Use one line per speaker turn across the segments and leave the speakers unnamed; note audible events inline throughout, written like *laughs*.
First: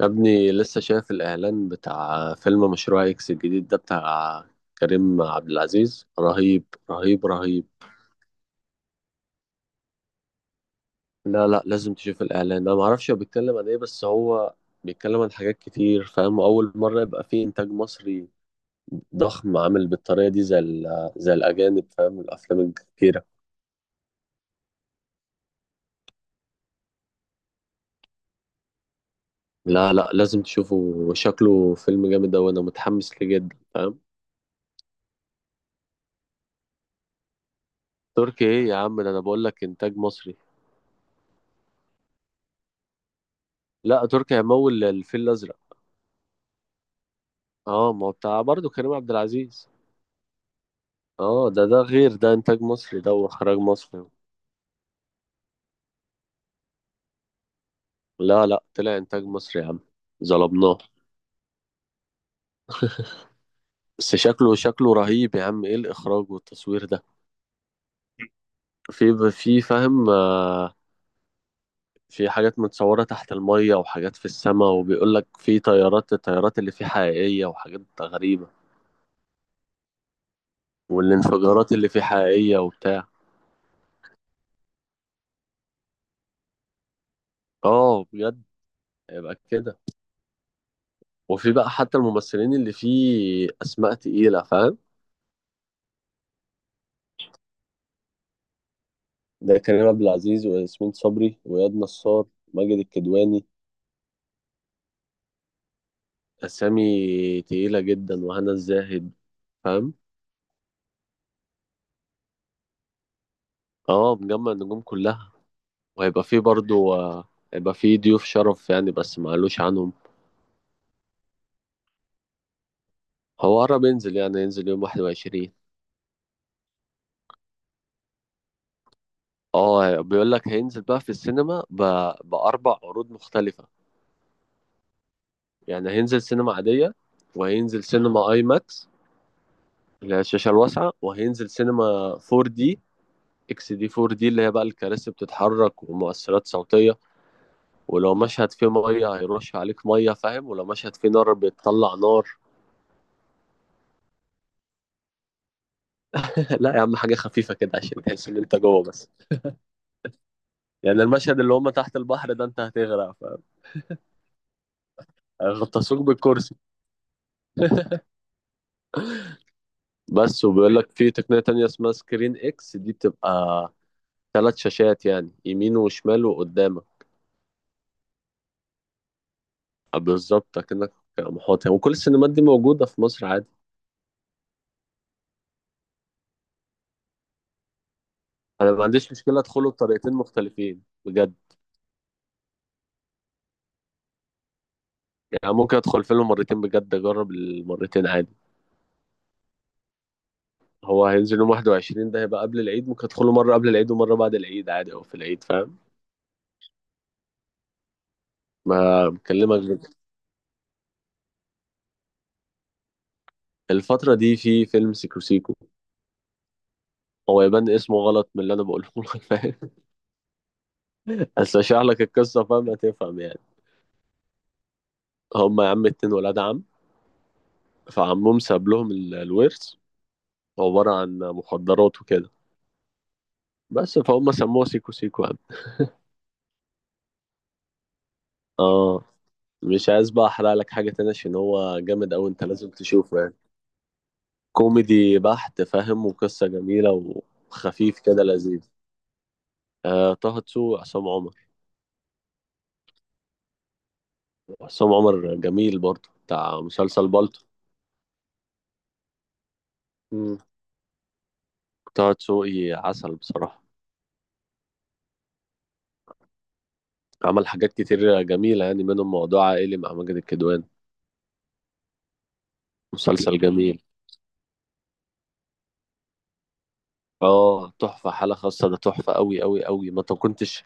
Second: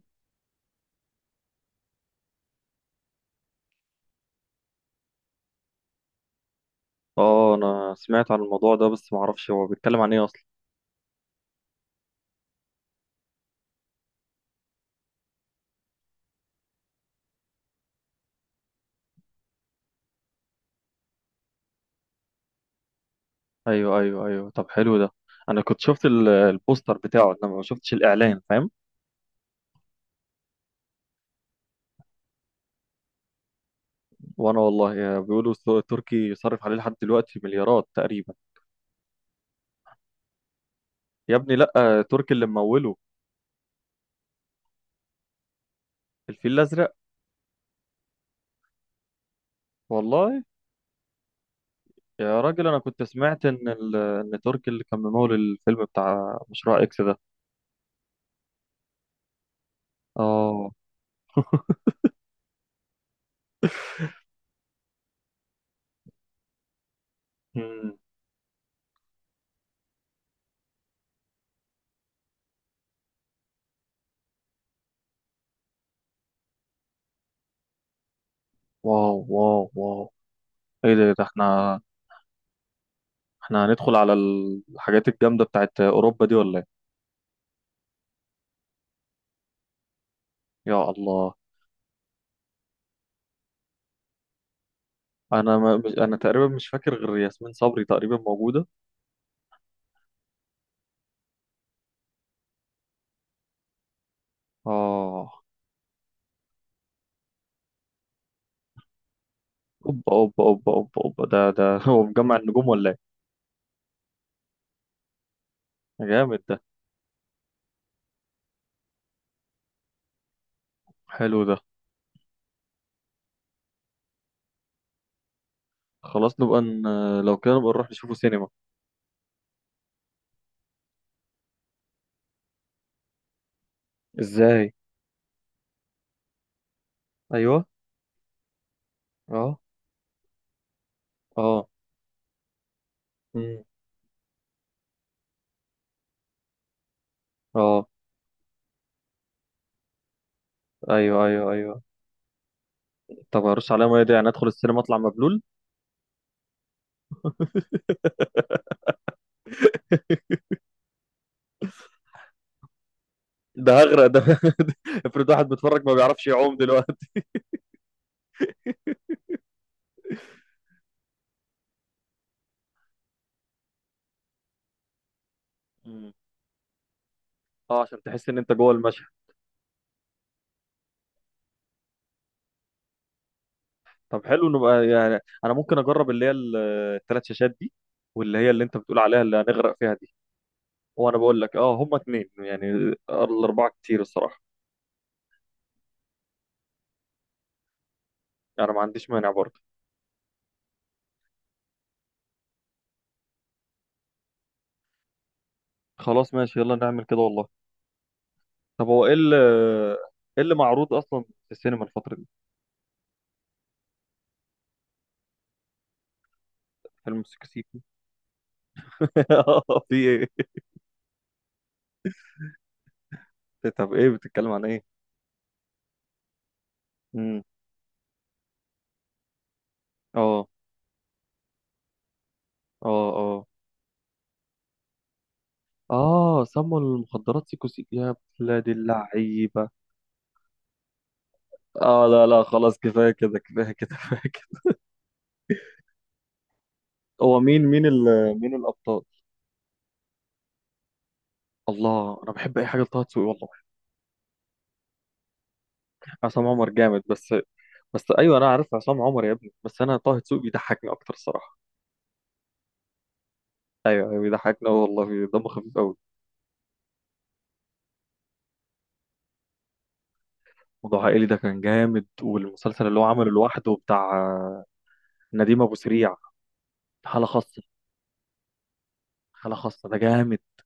يا ابني لسه شايف الإعلان بتاع فيلم مشروع إكس الجديد ده، بتاع كريم عبد العزيز. رهيب، رهيب
اه
رهيب.
انا سمعت عن الموضوع ده، بس ما اعرفش هو بيتكلم عن ايه اصلا.
لا لا، لازم تشوف الإعلان، أنا معرفش هو بيتكلم عن إيه، بس هو بيتكلم عن حاجات كتير، فاهم؟ أول مرة يبقى فيه إنتاج مصري ضخم عامل بالطريقة دي، زي الأجانب، فاهم الأفلام الكتيرة.
ايوه، طب حلو ده. انا كنت شفت البوستر بتاعه، انما ما شفتش الاعلان، فاهم.
لا لا، لازم تشوفه، وشكله فيلم جامد أوي، أنا متحمس ليه جدا، فاهم.
وانا والله بيقولوا السوق التركي يصرف عليه لحد دلوقتي مليارات تقريبا.
تركي إيه يا عم؟ ده أنا بقول لك إنتاج مصري.
يا ابني لا، تركي اللي مموله.
لا، تركي هيمول الفيل الأزرق.
الفيل الازرق.
اه، ما هو بتاع برضه كريم عبد العزيز.
والله.
اه، ده غير، ده
يا
انتاج
راجل انا
مصري،
كنت
ده
سمعت
واخراج
ان
مصري.
ان تركي اللي كان ممول الفيلم بتاع مشروع اكس ده.
لا لا، طلع انتاج مصري يا عم.
اه.
ظلمناه. بس شكله، شكله رهيب يا عم، ايه الاخراج والتصوير ده؟
مم.
في فاهم آه، في حاجات متصورة تحت المية، وحاجات في السماء، وبيقول لك في طيارات، الطيارات اللي فيه حقيقية، وحاجات غريبة،
واو واو واو. ايه ده، إيه ده، احنا
والانفجارات اللي فيه حقيقية وبتاع.
احنا هندخل على الحاجات الجامدة بتاعت اوروبا دي ولا؟
اه بجد، يبقى كده.
يا الله.
وفي بقى حتى الممثلين اللي فيه اسماء تقيلة، فاهم.
انا ما مش انا تقريبا مش فاكر غير ياسمين صبري تقريبا موجوده.
ده كريم عبد العزيز وياسمين صبري وإياد نصار ماجد الكدواني،
اه.
أسامي تقيلة جدا، وهنا الزاهد، فاهم.
اوبا اوبا اوبا اوبا اوبا، ده ده *laughs* هو مجمع النجوم ولا ايه؟
اه، مجمع النجوم كلها. وهيبقى فيه
جامد ده.
برضو آه، هيبقى فيه ضيوف شرف يعني، بس معلوش عنهم.
حلو ده.
هو قرب ينزل، يعني ينزل يوم 21.
خلاص لو كده نبقى نروح نشوفه سينما.
اه، بيقول لك هينزل بقى في السينما بأربع عروض مختلفة.
ازاي؟
يعني هينزل سينما عادية،
ايوه.
وهينزل سينما اي ماكس
اه.
اللي هي الشاشة الواسعة، وهينزل
اه.
سينما 4 دي،
امم.
اكس دي، 4 دي اللي هي بقى الكراسي بتتحرك ومؤثرات صوتيه،
اه.
ولو مشهد فيه ميه هيرش عليك ميه، فاهم، ولو مشهد فيه
ايوه
نار
ايوه ايوه،
بيطلع نار.
طب هرش عليا ميه دي، يعني ادخل السينما اطلع مبلول؟
*laughs* *applause* لا يا عم، حاجه خفيفه كده عشان تحس ان انت جوه بس، يعني المشهد اللي هم تحت البحر ده انت هتغرق،
ده هغرق ده. *laughs* افرض واحد بيتفرج ما
فغطسوك
بيعرفش
بالكرسي
يعوم دلوقتي.
بس.
*laughs*
وبيقول لك في تقنيه تانية اسمها سكرين اكس دي، بتبقى ثلاث شاشات، يعني يمين
مم.
وشمال وقدامك.
اه، عشان تحس ان انت جوه المشهد.
آه، بالظبط، كأنك محاط يعني. وكل السينمات دي موجوده في مصر عادي.
طب حلو، نبقى يعني انا ممكن اجرب اللي هي الثلاث شاشات دي، واللي هي اللي
انا
انت
ما
بتقول
عنديش
عليها اللي
مشكله ادخله
هنغرق فيها
بطريقتين
دي.
مختلفين
وانا
بجد،
بقول لك اه، هما اتنين يعني، الاربعه كتير الصراحه.
يعني ممكن ادخل فيلم مرتين بجد، اجرب المرتين عادي.
انا ما عنديش مانع برضه.
هو هينزل يوم 21 ده، هيبقى قبل العيد، ممكن ادخله مره قبل العيد ومره بعد العيد عادي، او في العيد، فاهم.
خلاص ماشي، يلا نعمل كده والله. طب هو
ما بكلمك بجد.
ايه اللي معروض اصلا في السينما الفتره دي؟
الفتره دي في فيلم سيكو سيكو.
فيلم
هو
سيكو
يبان
سيكو.
اسمه غلط من اللي انا بقوله لك، فاهم.
*laughs* في ايه؟
*laughs* بس اشرح لك القصه، فاهم هتفهم يعني.
طب ايه، بتتكلم عن ايه؟
هما يا عم اتنين ولاد عم،
امم.
فعمهم ساب لهم الورث،
اه.
عباره عن مخدرات وكده،
اه. اه.
بس فهم سموه سيكو سيكو يعني.
اه سموا المخدرات سيكو سيكو، يا بلاد
اه،
اللعيبه.
مش عايز بقى احرق لك حاجه تانية، عشان هو
اه
جامد
لا
اوي،
لا،
انت لازم
خلاص كفايه
تشوفه يعني.
كده كفايه كده. *laughs*
كوميدي بحت، فاهم، وقصة جميلة
هو مين
وخفيف كده،
مين
لذيذ.
الابطال؟
آه، طه دسوقي، عصام عمر.
الله، انا بحب اي حاجه لطه دسوقي والله.
عصام عمر جميل برضه،
عصام
بتاع
عمر جامد
مسلسل
بس.
بالطو.
بس ايوه انا عارف عصام عمر يا ابني، بس انا طه
مم.
دسوقي بيضحكني اكتر الصراحه.
طه دسوقي عسل بصراحة.
ايوه أيوة، بيضحكني أوي والله، دمه خفيف قوي.
عمل حاجات كتير جميلة، يعني منهم موضوع عائلي مع ماجد الكدواني،
موضوع عائلي ده كان جامد، والمسلسل اللي هو عمله
مسلسل
لوحده
جميل.
بتاع نديم ابو سريع، حاله خاصه.
اه، تحفة، حالة خاصة ده تحفة أوي
حاله
أوي
خاصه
أوي،
ده
ما
جامد.
كنتش،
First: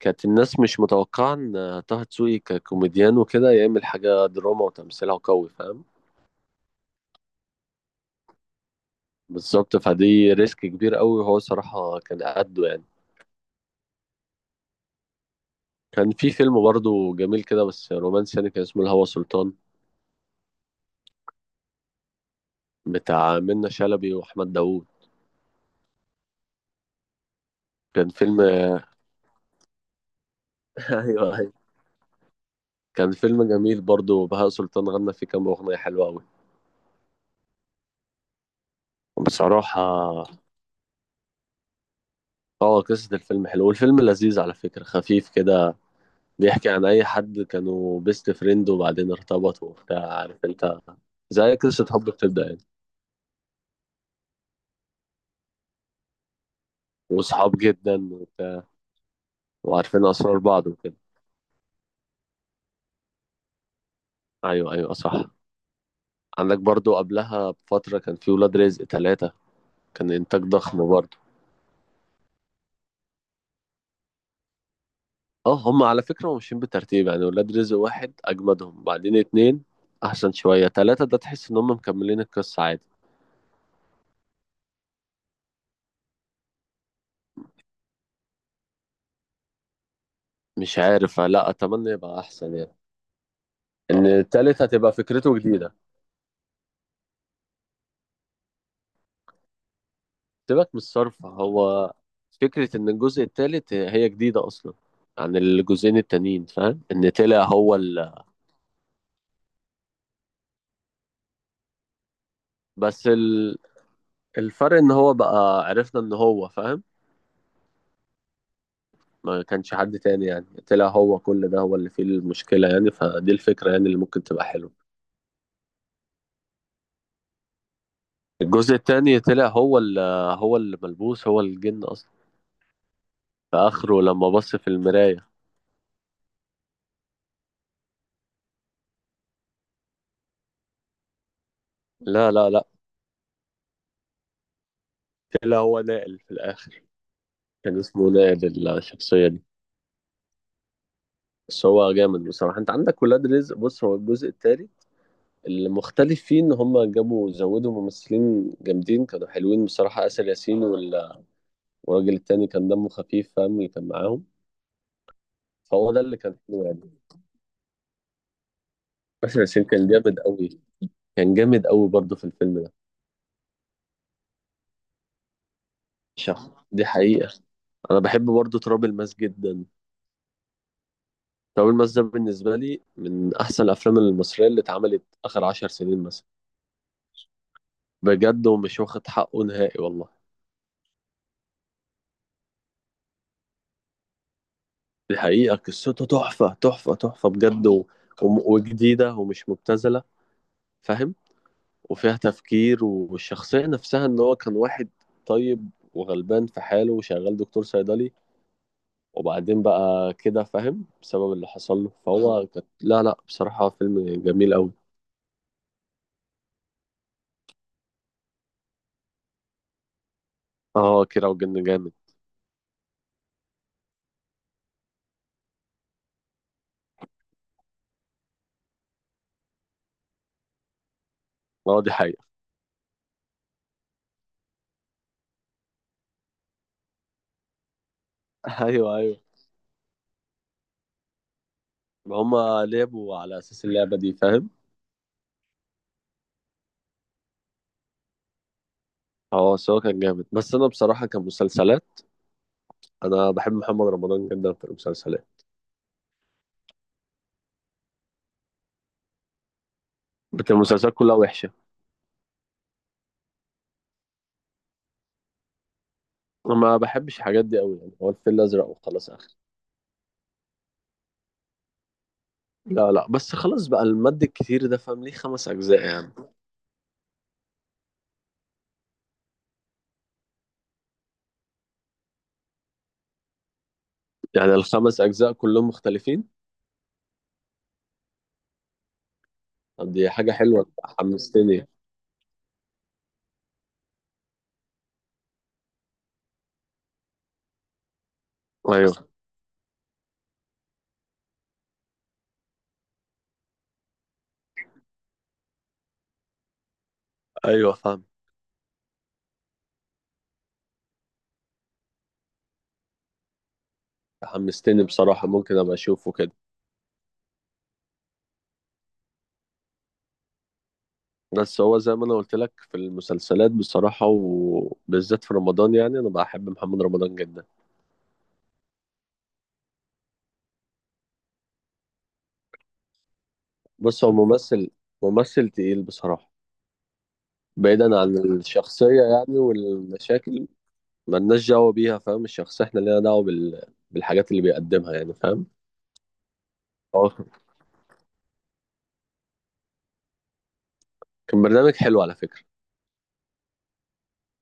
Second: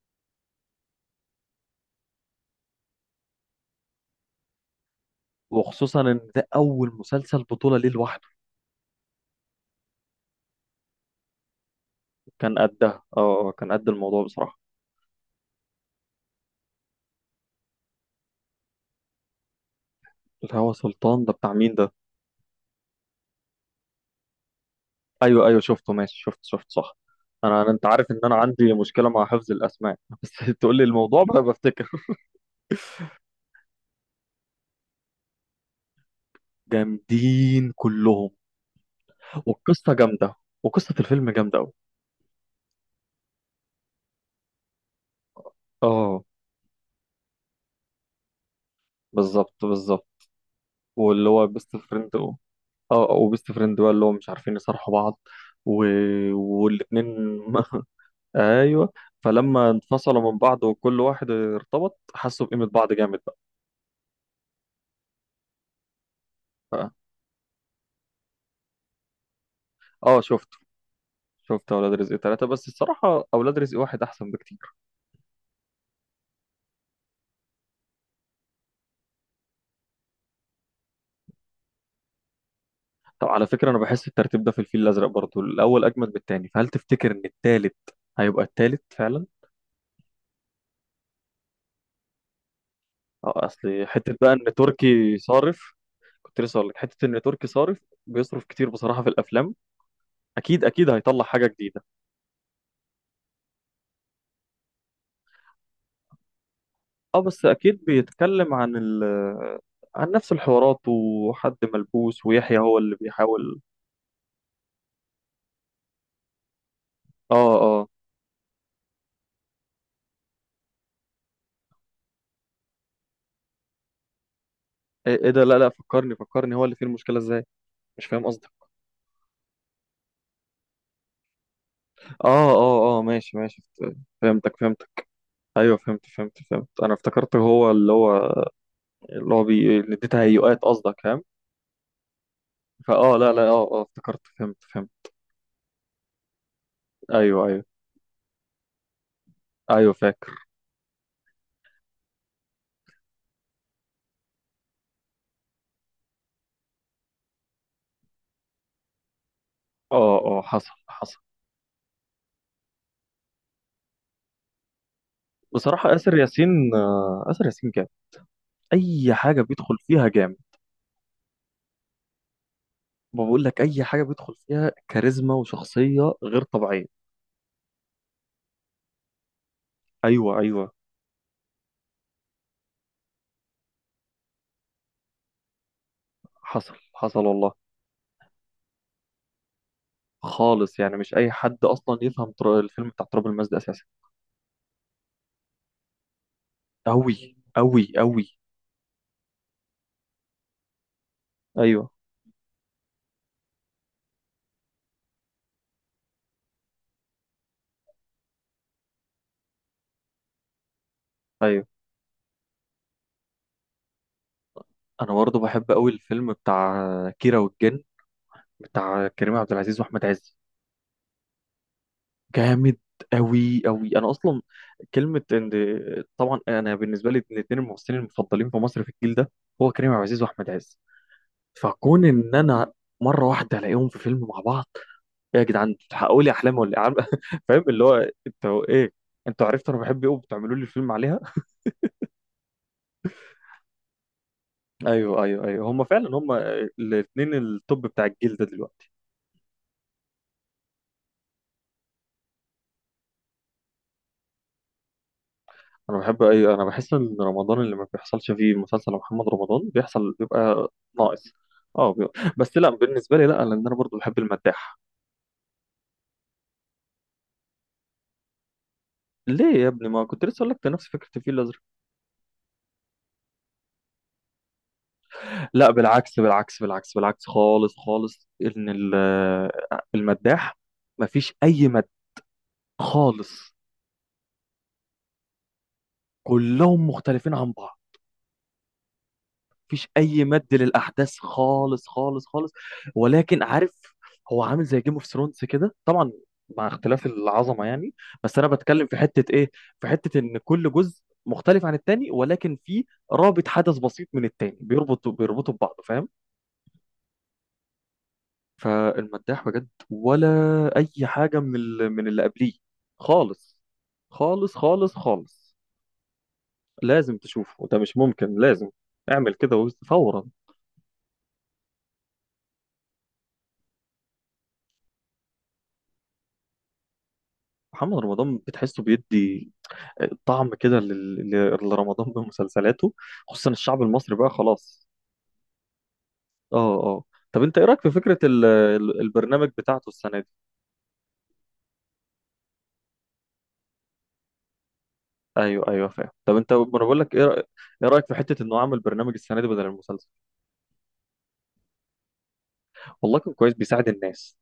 كانت الناس مش متوقعة إن طه دسوقي ككوميديان وكده يعمل حاجة دراما، وتمثيلها قوي، فاهم.
وخصوصا ان ده اول مسلسل بطوله ليه لوحده.
بالظبط، فدي ريسك كبير أوي، وهو صراحة كان
كان
قده يعني.
قدها، اه كان قد الموضوع بصراحه.
كان في فيلم برضه جميل كده بس رومانسي يعني، كان اسمه الهوى سلطان،
الهوى سلطان ده بتاع مين ده؟
بتاع منة شلبي واحمد داوود.
ايوه ايوه شفته، ماشي، شفت شفت صح. انت عارف
كان
ان انا
فيلم
عندي مشكله مع حفظ الاسماء. *laughs* بس تقول لي
*laughs*
الموضوع
ايوه
بقى
ايوه،
بفتكر.
كان فيلم جميل برضه، بهاء سلطان غنى فيه كام اغنيه حلوه قوي
جامدين كلهم.
بصراحه.
والقصه جامده، وقصه الفيلم جامده قوي.
اه، قصه الفيلم حلوه، والفيلم لذيذ على فكره، خفيف كده،
اه،
بيحكي عن اي حد كانوا بيست فريند وبعدين
بالظبط
ارتبطوا
بالظبط،
وبتاع، عارف انت،
واللي هو
زي
بيست
قصه حب
فريند.
بتبدا يعني،
اه، وبيست فريند بقى اللي هو مش عارفين يصارحوا بعض، و... والاتنين.
وصحاب
*laughs*
جدا وبتاع،
ايوه. فلما
وعارفين
انفصلوا من
اسرار
بعض
بعض وكده.
وكل واحد ارتبط، حسوا بقيمه بعض جامد بقى.
ايوه ايوه صح. عندك برضو
ف-
قبلها بفتره كان في ولاد رزق ثلاثه، كان
اه
انتاج
شفته.
ضخم برضه.
شفت اولاد رزق ثلاثة، بس الصراحه اولاد رزق واحد احسن بكتير.
اه، هم على فكره ماشيين بترتيب، يعني ولاد رزق واحد اجمدهم، بعدين اتنين احسن شويه، تلاته ده تحس ان هم مكملين القصه عادي.
طب على فكرة، أنا بحس الترتيب ده في الفيل الأزرق برضه، الأول أجمد من التاني، فهل تفتكر إن التالت هيبقى التالت فعلا؟
مش عارف، لا اتمنى يبقى احسن يعني،
أه، أصل
ان
حتة بقى إن
التالت هتبقى
تركي
فكرته
صارف.
جديده.
كنت لسه أقول لك، حتة إن تركي صارف، بيصرف كتير بصراحة في الأفلام، أكيد
سيبك من
أكيد هيطلع
الصرف،
حاجة جديدة.
هو فكره ان الجزء التالت هي جديده اصلا عن الجزئين التانيين، فاهم، ان
أه
طلع
بس
هو
أكيد بيتكلم عن ال، عن نفس الحوارات وحد ملبوس ويحيى هو اللي
بس ال...
بيحاول.
الفرق ان هو بقى عرفنا ان هو، فاهم،
أه. أه.
ما كانش حد تاني، يعني طلع هو كل ده، هو اللي فيه المشكلة يعني، فدي الفكرة يعني اللي ممكن تبقى حلوة.
إيه إيه ده، لا لا، فكرني فكرني، هو اللي فيه المشكلة إزاي؟ مش فاهم قصدك.
الجزء التاني طلع هو اللي، هو اللي ملبوس، هو الجن أصلا،
أه. أه أه، ماشي
في
ماشي.
آخره لما بص
فهمتك
في
فهمتك.
المراية.
ايوه فهمت انا افتكرت هو اللي هو اللي دي تهيؤات قصدك فاهم.
لا لا لا،
لا لا، اه اه، افتكرت، فهمت فهمت.
طلع هو نائل في الآخر،
ايوه ايوه
كان اسمه نائل الشخصية دي.
ايوه، فاكر.
بس هو جامد بصراحة. أنت عندك ولاد رزق، بص، هو الجزء التاني المختلف فيه إن هما جابوا، زودوا ممثلين جامدين كانوا حلوين بصراحة،
اه
آسر
اه
ياسين
حصل حصل.
والراجل التاني كان دمه خفيف، فاهم، اللي كان معاهم، فهو
بصراحة
ده
آسر
اللي كان
ياسين،
حلو يعني.
آسر ياسين جامد. أي
باسم
حاجة
ياسين
بيدخل
كان
فيها
جامد
جامد.
قوي، كان جامد قوي برضه في الفيلم ده،
ما بقول لك، أي حاجة بيدخل فيها كاريزما وشخصية غير
شخص
طبيعية.
دي حقيقة. أنا بحب برضه تراب الماس جدا.
أيوه أيوه.
تراب الماس ده بالنسبة لي من أحسن الأفلام المصرية اللي اتعملت آخر عشر سنين مثلا،
حصل حصل والله.
بجد، ومش واخد حقه نهائي والله.
خالص يعني، مش أي حد أصلا يفهم الفيلم بتاع تراب الماس ده أساسا.
دي حقيقة، قصته تحفة تحفة تحفة
أوي
بجد
أوي أوي.
وجديدة ومش مبتذلة، فاهم،
أيوه
وفيها تفكير، والشخصية نفسها إن هو كان واحد طيب وغلبان في حاله وشغال دكتور صيدلي، وبعدين بقى كده فاهم بسبب اللي
أيوه.
حصل له، فهو كانت، لا لا بصراحة فيلم جميل أوي.
انا برضه بحب قوي الفيلم بتاع كيرة والجن، بتاع كريم عبد العزيز واحمد عز.
اه، كيرة والجن جامد.
جامد قوي قوي. انا اصلا كلمه ان، طبعا انا بالنسبه لي من اتنين الممثلين المفضلين في مصر في الجيل ده، هو كريم عبد العزيز واحمد عز،
اه، دي
فكون
حقيقة.
ان انا مره واحده الاقيهم في فيلم مع بعض، ايه يا جدعان انتوا بتحققوا لي احلامي ولا إيه؟ *laughs* فاهم اللي هو
*laughs*
انتوا ايه،
ايوه ايوه،
انتوا عرفتوا انا بحب ايه وبتعملوا لي الفيلم عليها. *laughs*
ما هما لعبوا على اساس اللعبة دي، فاهم.
ايوه ايوه ايوه، هم فعلا هم الاثنين التوب بتاع الجيل ده دلوقتي.
اه، سواء كان جامد، بس انا بصراحة كمسلسلات انا بحب محمد رمضان جدا في المسلسلات،
انا بحب اي، انا بحس ان رمضان اللي ما بيحصلش فيه مسلسل محمد رمضان بيحصل
بس
بيبقى
المسلسلات كلها
ناقص.
وحشة.
اه بيبقى. بس لا، بالنسبه لي لا، لان انا برضو بحب المداح.
أنا ما بحبش الحاجات دي أوي يعني، هو الفيل الأزرق وخلاص، آخر.
ليه يا ابني، ما كنت لسه اقول لك ده نفس فكره الفيل الازرق.
لا لا، بس خلاص بقى المد الكتير ده، فاهم، ليه خمس
لا
أجزاء يعني؟
بالعكس بالعكس بالعكس بالعكس خالص خالص، ان المداح ما فيش اي مد خالص.
يعني الخمس أجزاء كلهم مختلفين.
كلهم مختلفين عن بعض، مفيش
طب دي
اي
حاجة
مد
حلوة،
للاحداث
حمستني.
خالص خالص خالص. ولكن عارف، هو عامل زي جيم اوف ثرونز كده طبعا، مع اختلاف العظمه يعني. بس انا بتكلم في
ايوه
حته ايه، في حته ان كل جزء مختلف عن التاني، ولكن في رابط حدث بسيط من التاني بيربطوا ببعض فاهم.
ايوه فاهم.
فالمداح بجد ولا اي حاجه من من اللي قبليه خالص خالص
حمستني
خالص
بصراحة،
خالص.
ممكن ابقى اشوفه كده.
لازم تشوفه، ده مش ممكن، لازم اعمل كده فورا.
بس هو زي ما انا قلت لك في المسلسلات بصراحة، وبالذات في رمضان يعني، انا بحب محمد رمضان جدا.
محمد رمضان بتحسه بيدي طعم كده لرمضان بمسلسلاته، خصوصا الشعب
بص، هو
المصري بقى
ممثل،
خلاص.
ممثل تقيل بصراحة.
اه. اه. طب انت ايه رايك في
بعيدا عن
فكره
الشخصية يعني
البرنامج بتاعته السنه دي؟
والمشاكل، ملناش دعوة بيها فاهم، الشخصية احنا لينا دعوة بالحاجات اللي بيقدمها يعني، فاهم.
ايوه ايوه فاهم. طب انت، ما انا بقول
هو
لك، ايه رايك في حته انه عمل برنامج السنه دي بدل المسلسل؟
كان برنامج حلو على فكرة،
والله كان كويس بيساعد الناس.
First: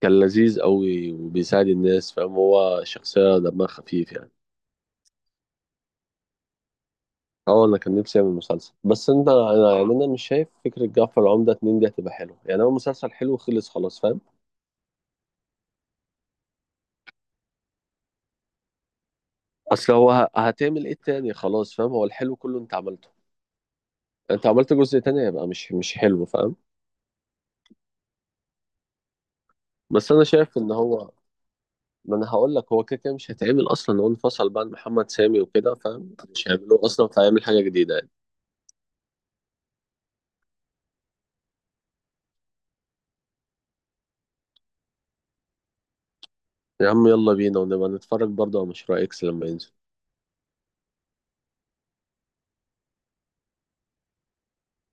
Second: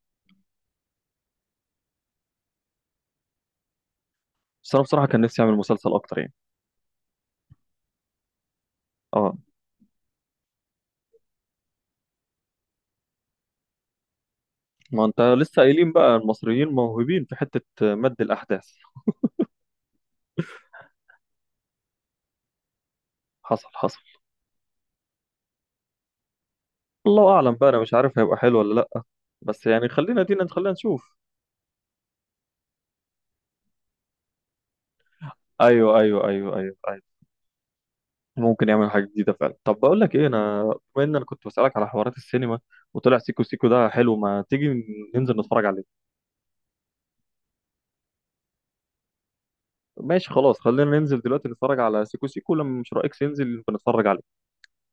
كان لذيذ قوي وبيساعد الناس، فاهم، هو شخصية دمها خفيف يعني.
بس انا بصراحه كان نفسي اعمل مسلسل اكتر يعني.
اه انا كان نفسي اعمل مسلسل، بس انت
اه
انا يعني انا مش شايف فكره جعفر عمده اتنين دي هتبقى حلوه، يعني هو مسلسل حلو خلص خلاص، فاهم.
ما انت لسه قايلين بقى المصريين موهوبين في حته مد الاحداث.
اصل هو هتعمل ايه تاني خلاص، فاهم، هو الحلو كله انت عملته،
حصل حصل.
انت عملت جزء تاني هيبقى مش حلو، فاهم.
الله اعلم بقى، انا مش عارف هيبقى حلو ولا لا، بس يعني
بس
خلينا
انا
دينا،
شايف
خلينا
ان هو،
نشوف.
ما انا هقول لك، هو كده كده مش هيتعمل اصلا، هو انفصل بقى عن محمد سامي وكده،
ايوه
فاهم،
ايوه
مش
ايوه ايوه.
هيعملوه
أيوه.
اصلا، فهيعمل حاجه جديده يعني.
ممكن يعمل حاجة جديدة فعلا. طب بقول لك ايه، انا بما ان انا كنت بسألك على حوارات السينما وطلع سيكو سيكو ده حلو، ما تيجي ننزل نتفرج عليه؟
يا عم يلا بينا، ونبقى نتفرج برضه على مشروع اكس لما ينزل.
ماشي خلاص، خلينا ننزل دلوقتي نتفرج على سيكو سيكو، لما مش رأيك ننزل بنتفرج عليه.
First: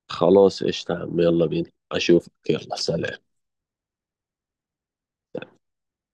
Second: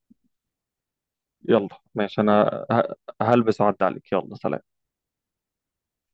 خلاص قشطه يا عم، يلا
يلا
بينا،
ماشي،
اشوفك،
انا
يلا سلام.
هلبس وأعدي عليك، يلا سلام.